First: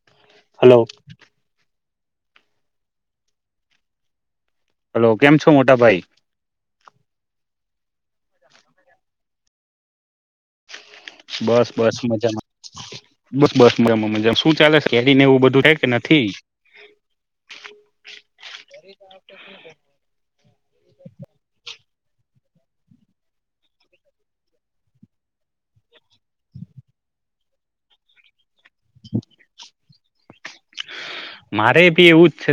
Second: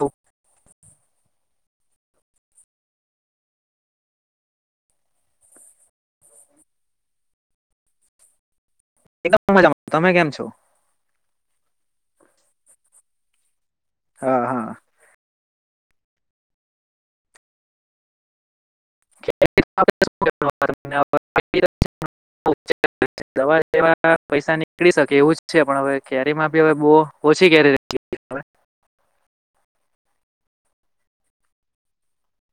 હા hello hello કેમ છો મોટાભાઈ એકદમ મજા તમે કેમ છો? બસ બસ મજામાં બસ બસ મજામાં મજામાં હા શું હા ચાલે કેરી ને એવું બધું થ કે નથી [unintelligible] [unintelligible] દવા જેવા પૈસા નીકળી શકે એવું જ છે પણ હવે કેરીમાં ભી હવે બ. [unintelligible] કી ક ર [inaudible] મારે ભી એવું જ છે.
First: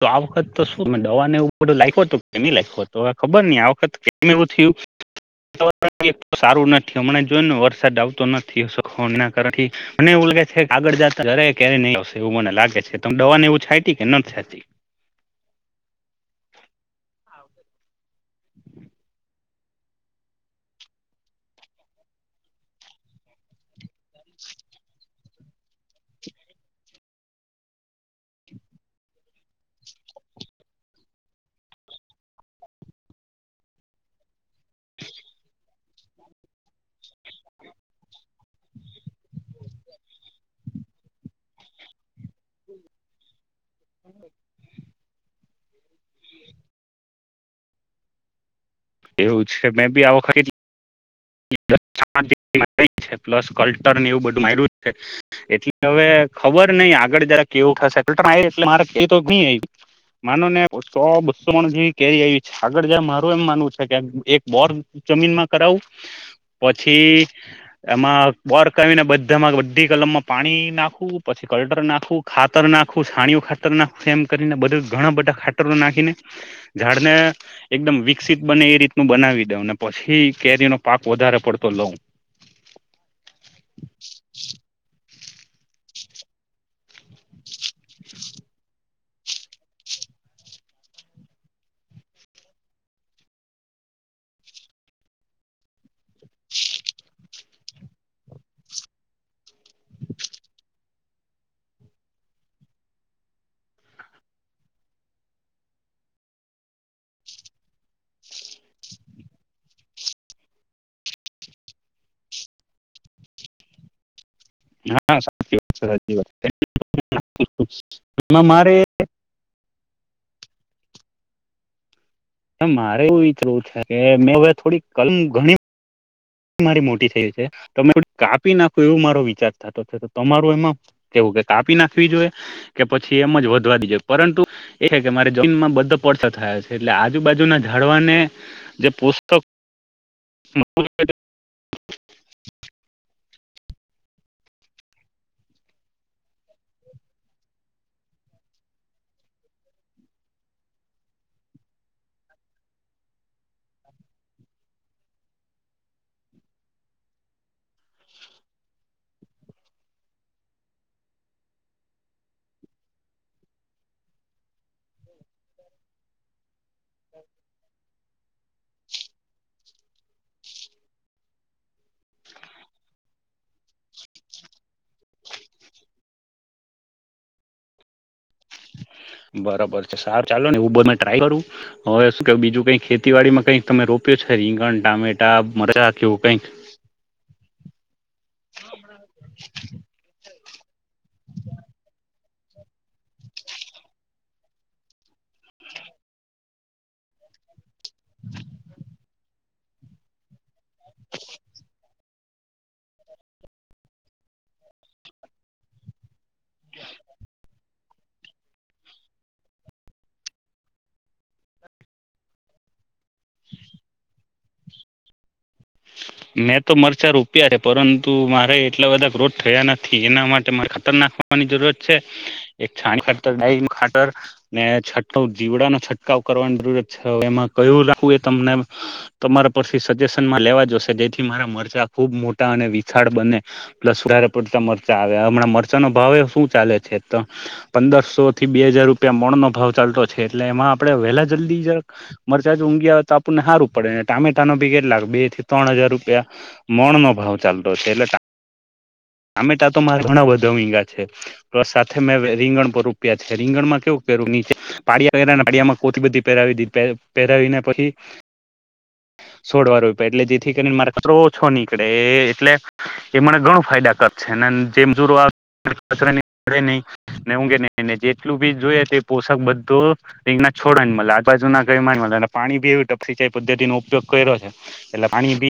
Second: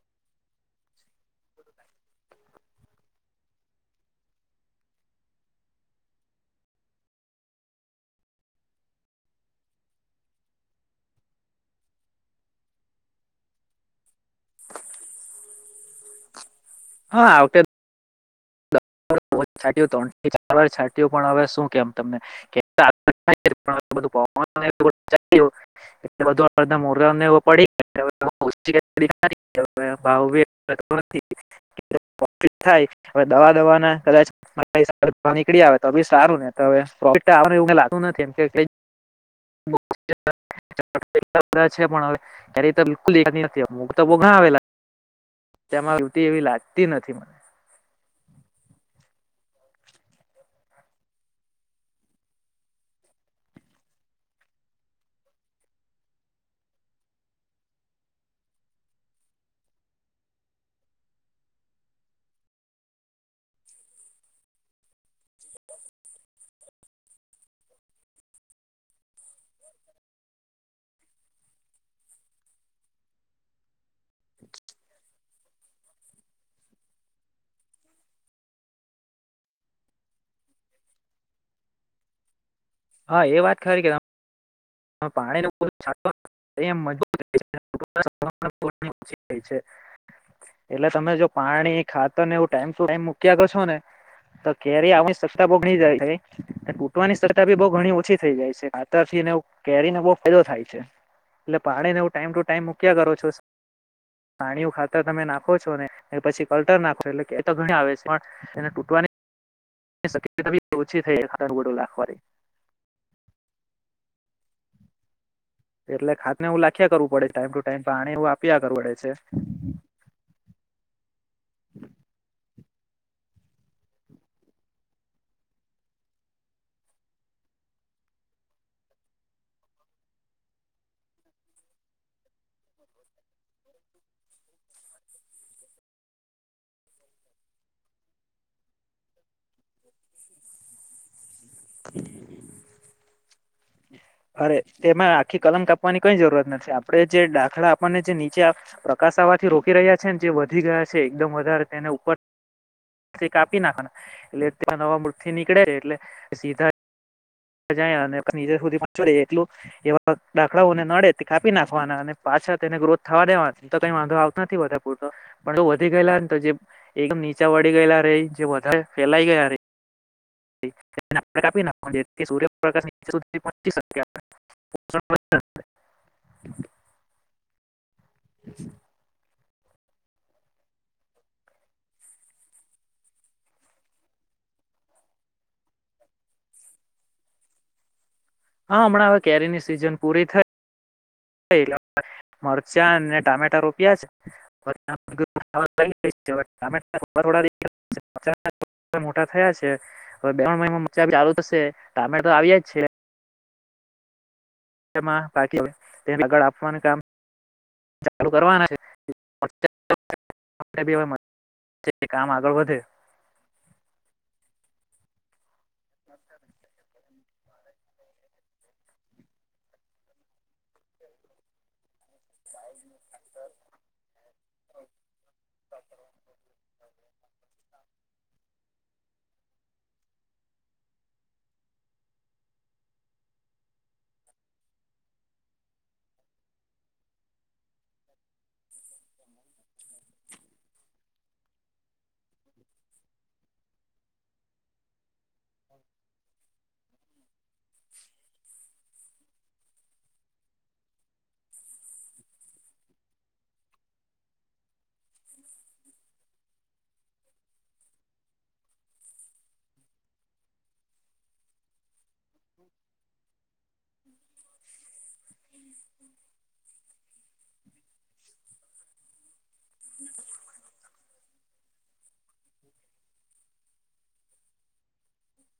તો આ વખત તો શું દવાને એવું બધું લખ્યું હતું કેમ લખ્યું હત હવે ખબર ન આ વખત કે એવું થયું. હ [unintelligible] વરણ સારું નથી મને જોય ને વરસાદ આવતો નથી એના કાર મને એવ. આગળ જતા જરે કે્યારે નહીં આવશે એવું મને લાગે છે તમ દવા ને એવું છાતી કે નથ છાતી. [inaudible] હા આવતે છા ત્રણ ચાર વાર છાંટ્યું પણ હવે શું કેમ તમને. [unintelligible] બ બધૂ અડધા મોરનેવ પડી. [inaudible] [inaudible] પ્રફિ થાય હવે દવા દવાના. કદાચ [unintelligible] નીકળી આવે તો બી સારું ને હવે પફિટ એવું લાગતું નથી એમ કે. [inaudible] બધા છે પણ યારે બિલકુલ [unintelligible] હ તો બહુ ઘા આવેલા. તેમાં યુતિ એવી લાગતી નથી મને. એવું જ છે મેં બી આ વખતે જ. [inaudible] પ્લસ કલ્ટર એવું બધું મા્યું છે એટલે હવે. ખબર નહીં આગળ જરા કેવું થશે એટલે મારે એ તો નઈ. માનો ને સો બસોણ જેવી કેરી આવી છે આગળ જ મારું એમ માનવું છે કે એક બોર. જમીનમાં કરાવું. પછી એમાં વર્કને બધામાં બધી કલમમાં પાણી નાખવું પછી કલટર નાખવું ખાતર નાખવું છણીયુ ખાતર નાખવું એમ કરીને બધા ઘણા બધા ખાત. તર નાખીને ઝાડને એકમ વિકસિત બને એ રીતનું બનાવી દવ પછી કેરીનો. પાક વધારે પડતો લઉં. હા એ વાત ખરી કે ત. પાણી મજબૂત. [inaudible] છીઈ છે. એટલે તમે જો પાણી ખાતરને એવું ટાઈમ ટુ ટાઈમ મૂક્યા ગ છો ને. તો કેરી આવવાની સત્તા બહુ ઘણી જાય છે તૂટવાની સત્તા ભી બહુ ઘણી ઓછી થઈ જાય છે કાતર થી ને. કેરીને બહુ ફાયદો થાય છે એટલે પાણીને હું ટાઈમ ટુ ટાઈમ મૂક્યા કરો છો. પાણીયું ખાતર તમે નાખો છો ને પછી કલટર નાખો એટલે એ તો ઘણી આવે છે પણ એને તૂટવાની. હ શક્યતા બી ઓછી થઈ એ ખાતાનું ગટો લખવાની. હા. સાચી વાત છે એટલે સાચી વાત ખાદ ને હું લખ્યા કરવું પડે છે ટાઈમ ટુ ટાઈમ પાણીું એમાં આપ્યા મારે કરવું પડે છે. [unintelligible] [inaudible] મારે એવું વિચારવું છે કે મેં હવે થોડી કલમ ઘણી. મારી મોટી થઈ છે તમે કાપી નાખો એવું મારો વિચાર થતો તો તમારું એમાં કેવું. કાપી નાખવી જોઈએ કે પછી એમ જ વધવા દી જોઈએ, પરંતુ એ છે કે મારે જમીનમાં બધા પડ થયા છે, એટલે આજુબાજુના જાઝડવાને જે પોસ્ક મળવું અરે તેમાં આખી કલમ કાપવાની કઈ જરૂરત નથી, આપડે જે દાખલા આપણને જે નીચે પ્ર સાવાથી રોકી રહ્યા છે ને જે વધી ગયા છે એકદમ વધારે, તેને ઉપર કાપી નાખવાના, એટલે ત્યાં નવા મૂળથી નીકળે એટલે સીધા જાય અને નીચે સુધી કાચું રહી જાય એટલું એવા દાખલાઓને નડે તે કાપી નાખવાના અને પા અચ્છા તેને ગ્રોથ થવા દેવાય તો કઈ વાંધો આવતો નથી બા પૂરતો, પણ વધી ગયેલા ને તો જે એકદમ નીચા વળી ગયેલા રે, જે વધારે ફેલાઈ ગયયા રે [unintelligible] ના સર્યપકાશ પચી એ [inaudible] છે [inaudible] બરોબર છે. સારું ચાલો ને હું બધ ટ્રાય કરું, હવે શું કેય, બીજું કઈ ખેતીવાડી માં કઈક તમે રોપ્યો છે? રીંગણ, ટામેટા, મરચા કે એવું કઈક? હા, હમણાં હવે કેરીની સિઝન પૂરી થઈ, એટલે અવે મરચા ને ટામેટા રોપ્યા છે. [unintelligible] [unintelligible] હમણાં મોટા થયા છે. હવે બે ત્રણ મહિનામાં ચાલુ થશે. ટામેટ તો આવ્યાજ છે. [unintelligible] બાકી તેને આગળ આપવાનું કામ ચાલુ કરવાના છે. [unintelligible] આપણે બી હવે [unintelligible] કે કામ આગળ વધે. મેં તો મરચા રોપ પ્યા છે, પરંતુ મારે એટલા બધા ગ્રોથ થયા નથી, એના માટે મારે ખતરનાક હોવાની જરૂરત છે. એક છાં ખાતર ડાઈ નું ખાતર ને છઠ જીવડા નો છંટકાવ કરવાની જરૂરત છે, એમાં કયું રાખવું એ તમને, તમારા પરથી સજેશનમાં લેવા જોશે, જેથી મારા મરચા ખુબ મોટા અને વિશાળ બને, પ્લસ સુધારા પડતા મરચા આવે, હમણાં મર ચાના ભાવે શું ચાલે છે, તો પંદરસો થી બે હજાર રૂપિયા મણનો ભાવ ચાલતો છે, એટલે એમાં આપણે વહેલાજ જલ્દી જરાક મરચા જો ઊગી અવે તો આપણને હારું પડે, ને ટામેટાના ભી કેટલાક બે થી ત્રણ હજાર રૂપિયા મણ નો ભાવ ચાલતો છે, એટલે ટામેટા તો મારા ઘણા બધા ઊંગીયા છે પ્લસ સાથે મેં રીંગણ પર રૂપિયા છે. રીંગણમાં કેવું કર્યું કે પાડીયા કર્યા ને પાડિયામાં કોથી બધી પહેરાવી દીધી, પહેરાવીને પછી સોડવાર રોપિયા એટલે જેથી કરીને મારે કચરો ઓછો નીકળે એ એટલે એ મને ઘણું ફાયદાકારત છે અને જે મજૂરો આવે [unintelligible] નહી ને [unintelligible] નહી ને જેટલું બી જોઈએ તે પોષક બધો રીંગણા છોડેને મલે, આ બાજુના એમાંજ મળે ને પાણી બી એવું સિંચાઈ પદ્ધતિ નો ઉપયોગ કર્યો છે, એટલે પાણી બી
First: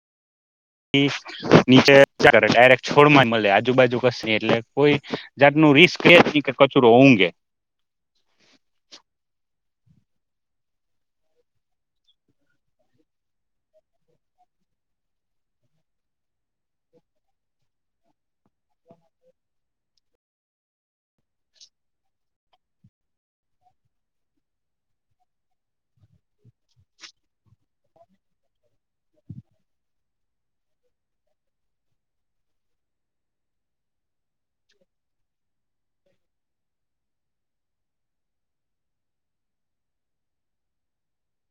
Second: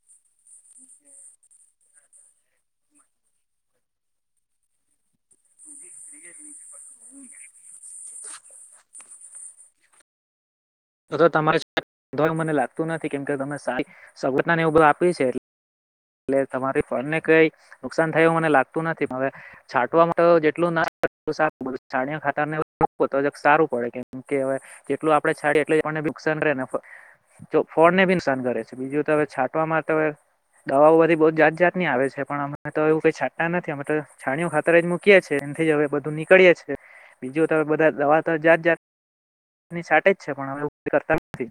ભી નીચે ડાયરેક્ટ છોડ માંજ મલે આજુબાજુ કસે ની એટલે કોઈ જાતનું રિસ્ કે કચરો [unintelligible] તો તો તમારી [unintelligible] મને લાગતું નથી કેમ કે તમે સારી સંઘટનાને ઉભ આપી છે એટલે એટલે તમારી ફળ ને કઈ નુકસાન થયું, મને લાગતું નથી. હવે છાંટવા માટે જેટલું ના [unintelligible] છાણીયા ખાતર ને નાખો તો એ સારું પડે, કેમ કે અવે જેટલું આપડે છાડીએ ને નુકસાન રેહ ને જો ફળને ભી નુકસાન કરે છે, બીજુંવે છાંટવામાં દવાઓ બધી બોવ જાત જાત ની આવે છે, પણ અમે તો એવું કઈ છાટતા નથી, અમે તો છાણીઓ ખાતર જ મૂકીએ છીએ જ હવે બધું નીકળીે, બીજું તો બધા દવા તો જાત જાતની છાંટેજ છે. પણ અવે એવું કરતા નથી.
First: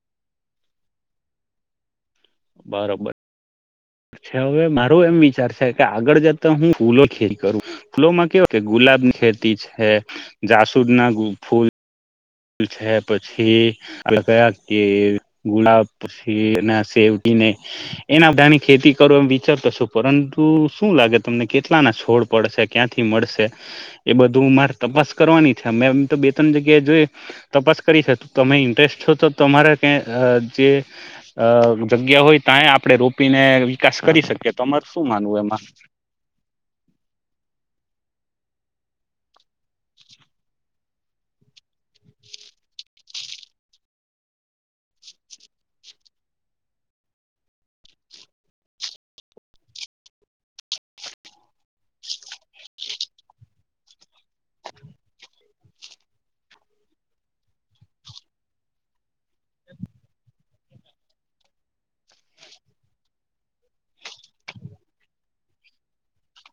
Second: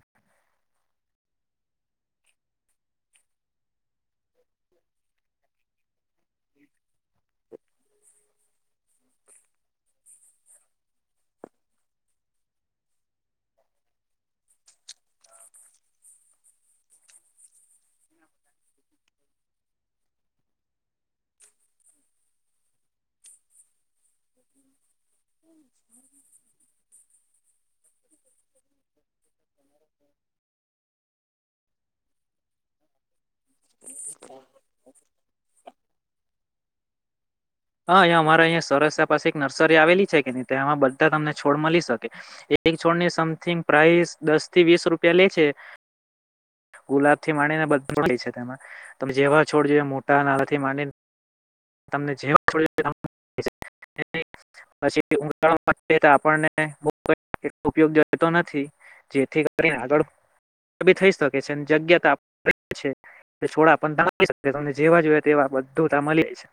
બરોબર અચ્છા, હવે મારું એમ વિચાર છે કે આગળ જતા હું ફૂલો ખેરી કરું. ફૂલોમાં કેવા કે ગુ લાબની ખેતી છે, જાસુરના ફૂલ છે, પછી [unintelligible] કે ગુડા પછી સેવટી એના બધાની ખેતી કરો એમ વિચારતો પરંતુ શું લાગે તમને કેટલા ના છોડ. પડશે ક્યાંથી મળશે એ બ તો મારે તપાસ કરવાની છે, અમે એમ તો બે ત્રણ જગ્યાએ જોઈ તપાસ કરી છે. તમે ઇન્ટરેસ્ટ છો તો તમારા [unintelligible] જે જગ્યા હોય ત્યાંય આપણે રો આપીને વિકાસ કરી શકીએ તો અર શું માનવું એમાં. અ અમારા અંયા સરસ પાસે એક નર્સરી આવેલી છે, કે નમાં બધા તમને છોડ મળી શકે એક છોડ. સમિંગ પ્રઇસ દસ થી વીસ રૂપિયા લે છે. [unintelligible] ગુલાબ થી માંડીને બધ થાય છે, તેમાં તમે જેવા છોડ જોઈ મોટા નાવા થી માંડીને. તમને જેવું [unintelligible] [inaudible] ઉપયોગતો [unintelligible] નથી જેથી કરીને આગળ. બી થઈ શકે છે, જગ્યાતા છે. છોડા પણી શ તમને જેવા જોઈએ તેવા બધું ત મળી જ છે.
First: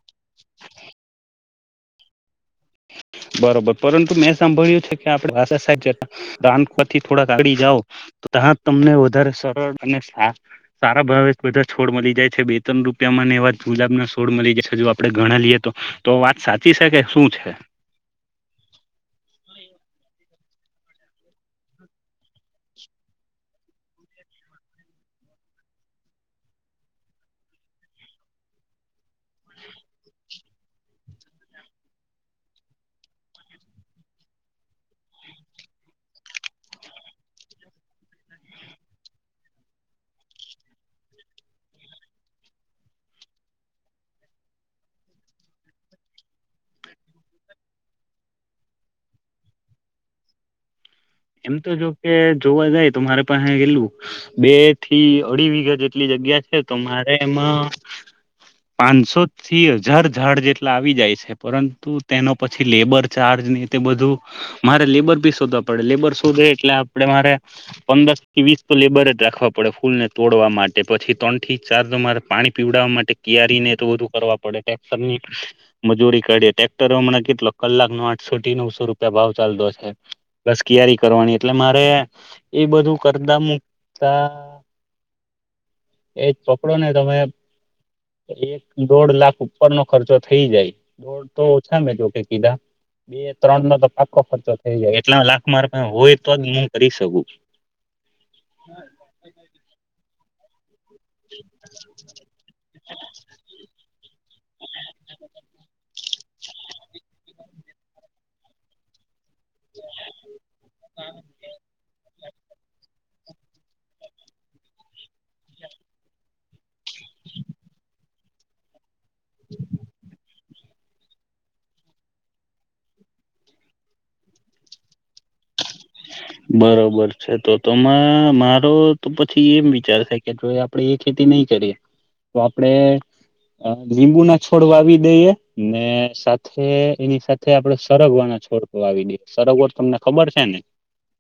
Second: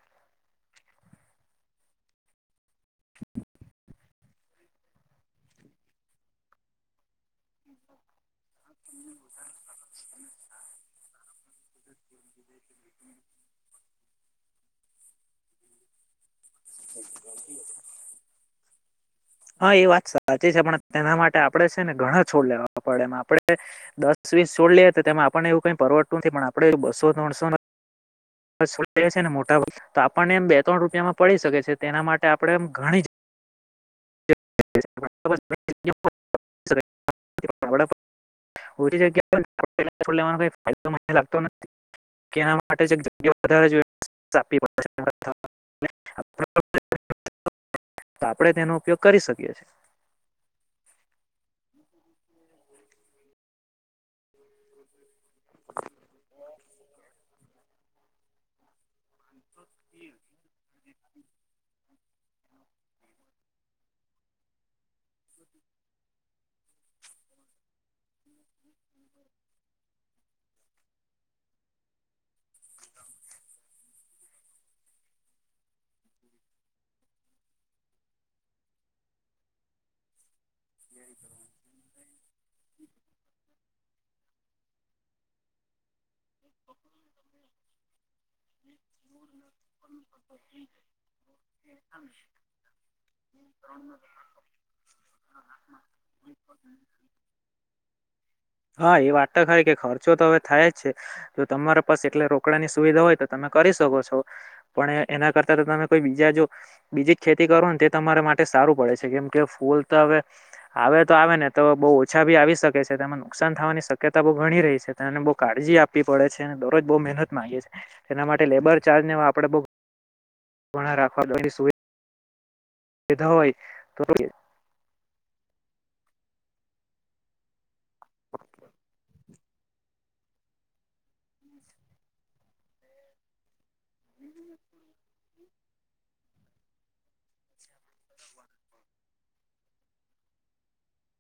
બરોબર. પરંતુ મેં સાંભળ્યું છે, કે આપડે ભાષા [unintelligible] ર થોડાક આગળ [unintelligible] વધ સરળ અને સારા ભાવ બધા છોડ મળી જાય છે, બે ત્રણ રૂપિયામાંને એવા જુ સોડ મળી જ છે, જો આપડણે ગણા લઈએ તો વાત સાચી છે, કે શું છે. હ એ વાત સાચી છે, પણ તેના માટે આપડે છે, ને ઘણા છોડ લેવા પડે એમ આપડે દસ વીસ છોડ. લ તેમાં આપણનેવું કઈ પરવડતું નથી પણ આપડે બસો ત્રણસો. [unintelligible] છે, ને મોટા ભાગ તો આપણને એમ બે ત્રણ રૂપિયામાં પડી શકે છે, તેના માટે આપણે એમ ઘણી જ. [unintelligible] ઓછી જગ્યા લેવા ફદો મને લાગતો નથી. કેના માટે જ જગ્યા વધારે [inaudible] [unintelligible] તો આપણે તેનો ઉપયોગ કરી [unintelligible] એમ તો જોકે જોવા જાય તો મારે પાસે કેટલું બે થી. અઢી વિઘા જેટલી જગ્યા છે તો મારે એમાં પાંચસો થી હજાર ઝાડ જેટલા આવી જાય છે, પરંતુ તેનો પછી લેબર ચાર્જ. [unintelligible] [unintelligible] એટલે આપણે મારે પંદર થી વીસ તો લેબરેટ રાખવા પડે ફૂલ ને તોડવા માટે પછી. ત્રણ થી ચાર તમામાર પાણી પીવડવા માટે કિયારીને તો વધુ કરવા પડે [unintelligible] મજૂરી. [unintelligible] હમણાં કેટલો કલાક નો આઠસો થી નવસો રૂપિયા ભાવ ચાલતો છે, બસ કારી. કરવાની એટલે મારે એ બધું કરતા મુકતા. એજ પકડો ને તમે. એક દોઢ લાખ ઉપર નો ખર્ચો થઈ જાય દોઢ તો ઓછા મેં જોકે કીધા. બે ત્રણ નો તો પાકો ખર્ચો થઈ જાય એટલા લાખ માં. હોય તો જ હું કરી શકું. હા એ વાત તો ખરી કે ખર્ચો તો હવે થાય [unintelligible] છે. જો તમારા પાસે એટલે રોકડાની સુવિધા હોય. બીજા જો બીજી ખેતી કરો ને તમારા માટે સારું પડે છે, કેમ કે ફૂલ તો હવે આવે તો આવે ને તો બહુ ઓછા ભી આવી શકે છે, [unintelligible] નુકસાન થવાની શક્યતા બહુ ગણી રહી છેને બહુ કાળજી આપવી પડે છે, અને દરરોજ બહુ મહેનત ગે છે. તેના માટે લેબર ચાર્જને આપણે બહુ. ઘણા રાખવા [unintelligible] ભેધા હોય તો. [unintelligible] બરોબર છે, તો તોમાં મારો તો પછી એમ વિચારશે કે જો આપડે એ ખેતી નહી. કરીએ તો આપણે. લીંબુ ના છોડ વાવી દઈએ ને સાથે એની સાથે આપડે સરગવા ના છોડ વા આવી દ સરગવર તમને ખબર છે ને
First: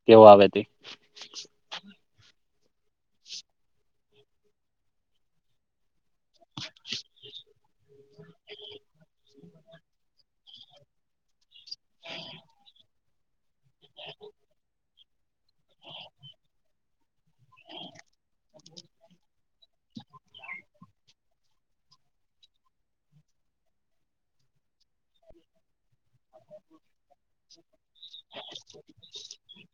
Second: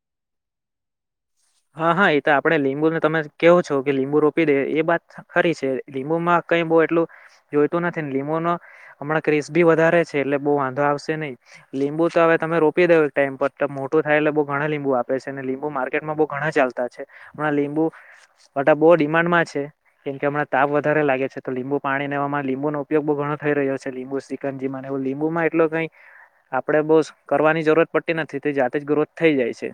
કેવો આવે તે. આપણે લીંબુને તમે કહવો છો કે લીંબુ રોપી દે એ બાત ખરી છે. લીંબુમાં કઈ બઉ એટલું જોઈતું નથી ને લીંબુ ન હમણાં ક્રિસ્ બી વધારે છે એટલે બહુ વાંધો આવશે નહી લીંબુ તો હવે તમે રોપી દઉ એક ટાઈમ પર તો મોટું થાય એટલે બઉ ઘણા લીંબુ આપે અને લીંબુ માર્કેટમાં બઉુ વટા બહુ ડિમાન્ડમાં છે કેમ કે હમણા તાપ વધારે લાગે છે તો લીંબુ પાણી એવામાં લીંબુ નો ઉપયોગ બહ ઘણો થઈ રહ્યો છે લીંબ સકનજી મને એવું લીબૂ મા એટલું કઈ આપડે બહ કરવાની જરૂરત પડતી નથી તે જાતે જ ગ્રોથ થઈ જાય છે.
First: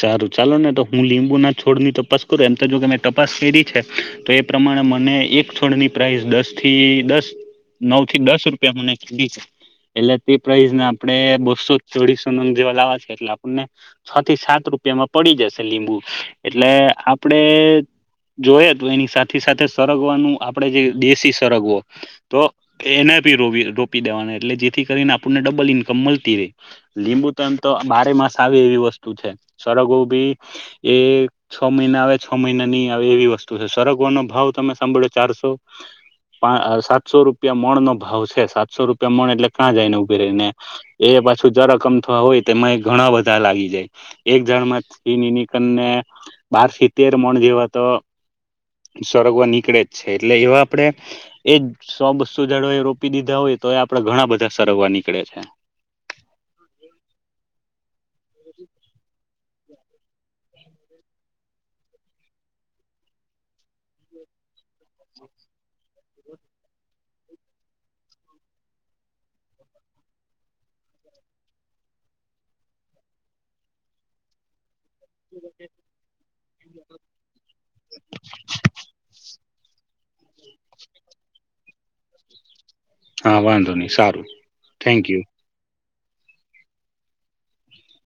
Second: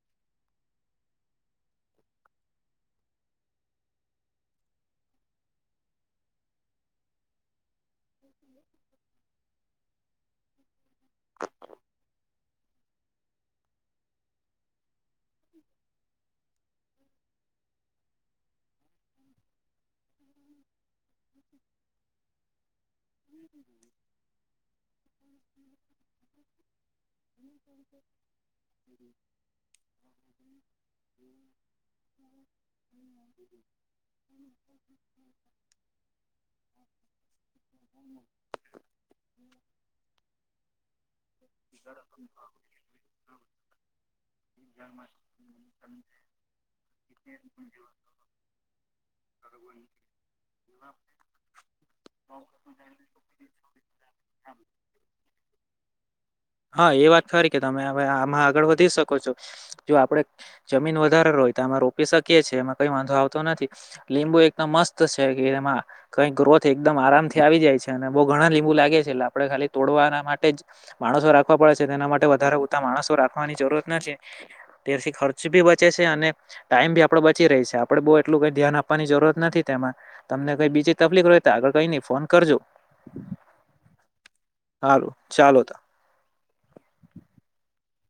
સારું ચાલો ને તો હું લીંબુના છોડની તપાસ કરું એમ તો જો કે મેં તપાસ કરી છે તો એ પ્રમાણે મને એક છોડની પ્રાઇસ દસ થી દસ નવ થી દસ રૂપિયા મને કીદી છે. એટલે તે પ્રાઈઝને આપડે બસો ચોળસો નો જેવા લાવવા છે એટલે આપણને છ થી સાત રૂપિયા એમાં પડી જશે લીંબુ એટલે આપડે જોય તો એની સાથે સાથે સરગવાનું આપડે જે દેશી સરગવો તો એને ભી રો રોપી દેવાના એટલે જે કરીને આપણને ડબલ ઇન્મ મળતી રહી લીંબુ ત તો બારે માસ આવે એવી વસ્તુ છે. સડપ બો બી એ છ મહિના આવે છ મહિના નહી આવે એવી વસ્તુ છે સરગવા નો ભાવ તમે સાંભળે ચારસો પા સાતસો રૂપિયા મોણ નો ભાવ છે સાતસો રૂપિયા મણ એટલે ક્યાં જાયને ઉભે રહીને. એ પાછું જ રકમ થવા હોય તેમાં એ ઘણા બધા લાગી જાય એક જણ માંથી ની નીકર ને બાર થી તેર મણ જેવા તો સરગવા નીકળે જ છે એટલે એવા આપડે એજ સો બસ્તુ જાળો એ રોપી દીધા હોય તો એ આપડે ઘણા બધા સરવવા નીકળે છે. હા એ વાત ખરી કે તમે હવે આમાં આગળ વધી શકો છો. જો આપડણે જમીન વધારે રય તો આમે રોપી શકીએ છીએ એમાં કઈ વાંધો આવતો નથી લીંબુ એકમ મસ્ત છે કે એમાં કઈ ગ્રોથ એકદમ આરામ થી આવી જાય છે અને બઉ ઘણા લીંબુ લાગે છે. આપણે ખાલી તોડવાના માટે જ માણસો રાખવા પડે છે તેના માટે વધારે ઉતા માણસો રાખવાની જરૂરત નથી છે. ત્યારથી ખર્ચ ભી બચે છે અને ટાઈમ બી આપડે બચી રહી છે આપડે બહુ એટલું કઈ ધ્યાન આપવાની જરૂરત નથી તેમ તમને કઈ બીજી તકલીફ હો તો આગળ કઈ નઈ ફોન કરજો. હા વાંધો નહી સારું થેન્ક સારું યુ. ચાલો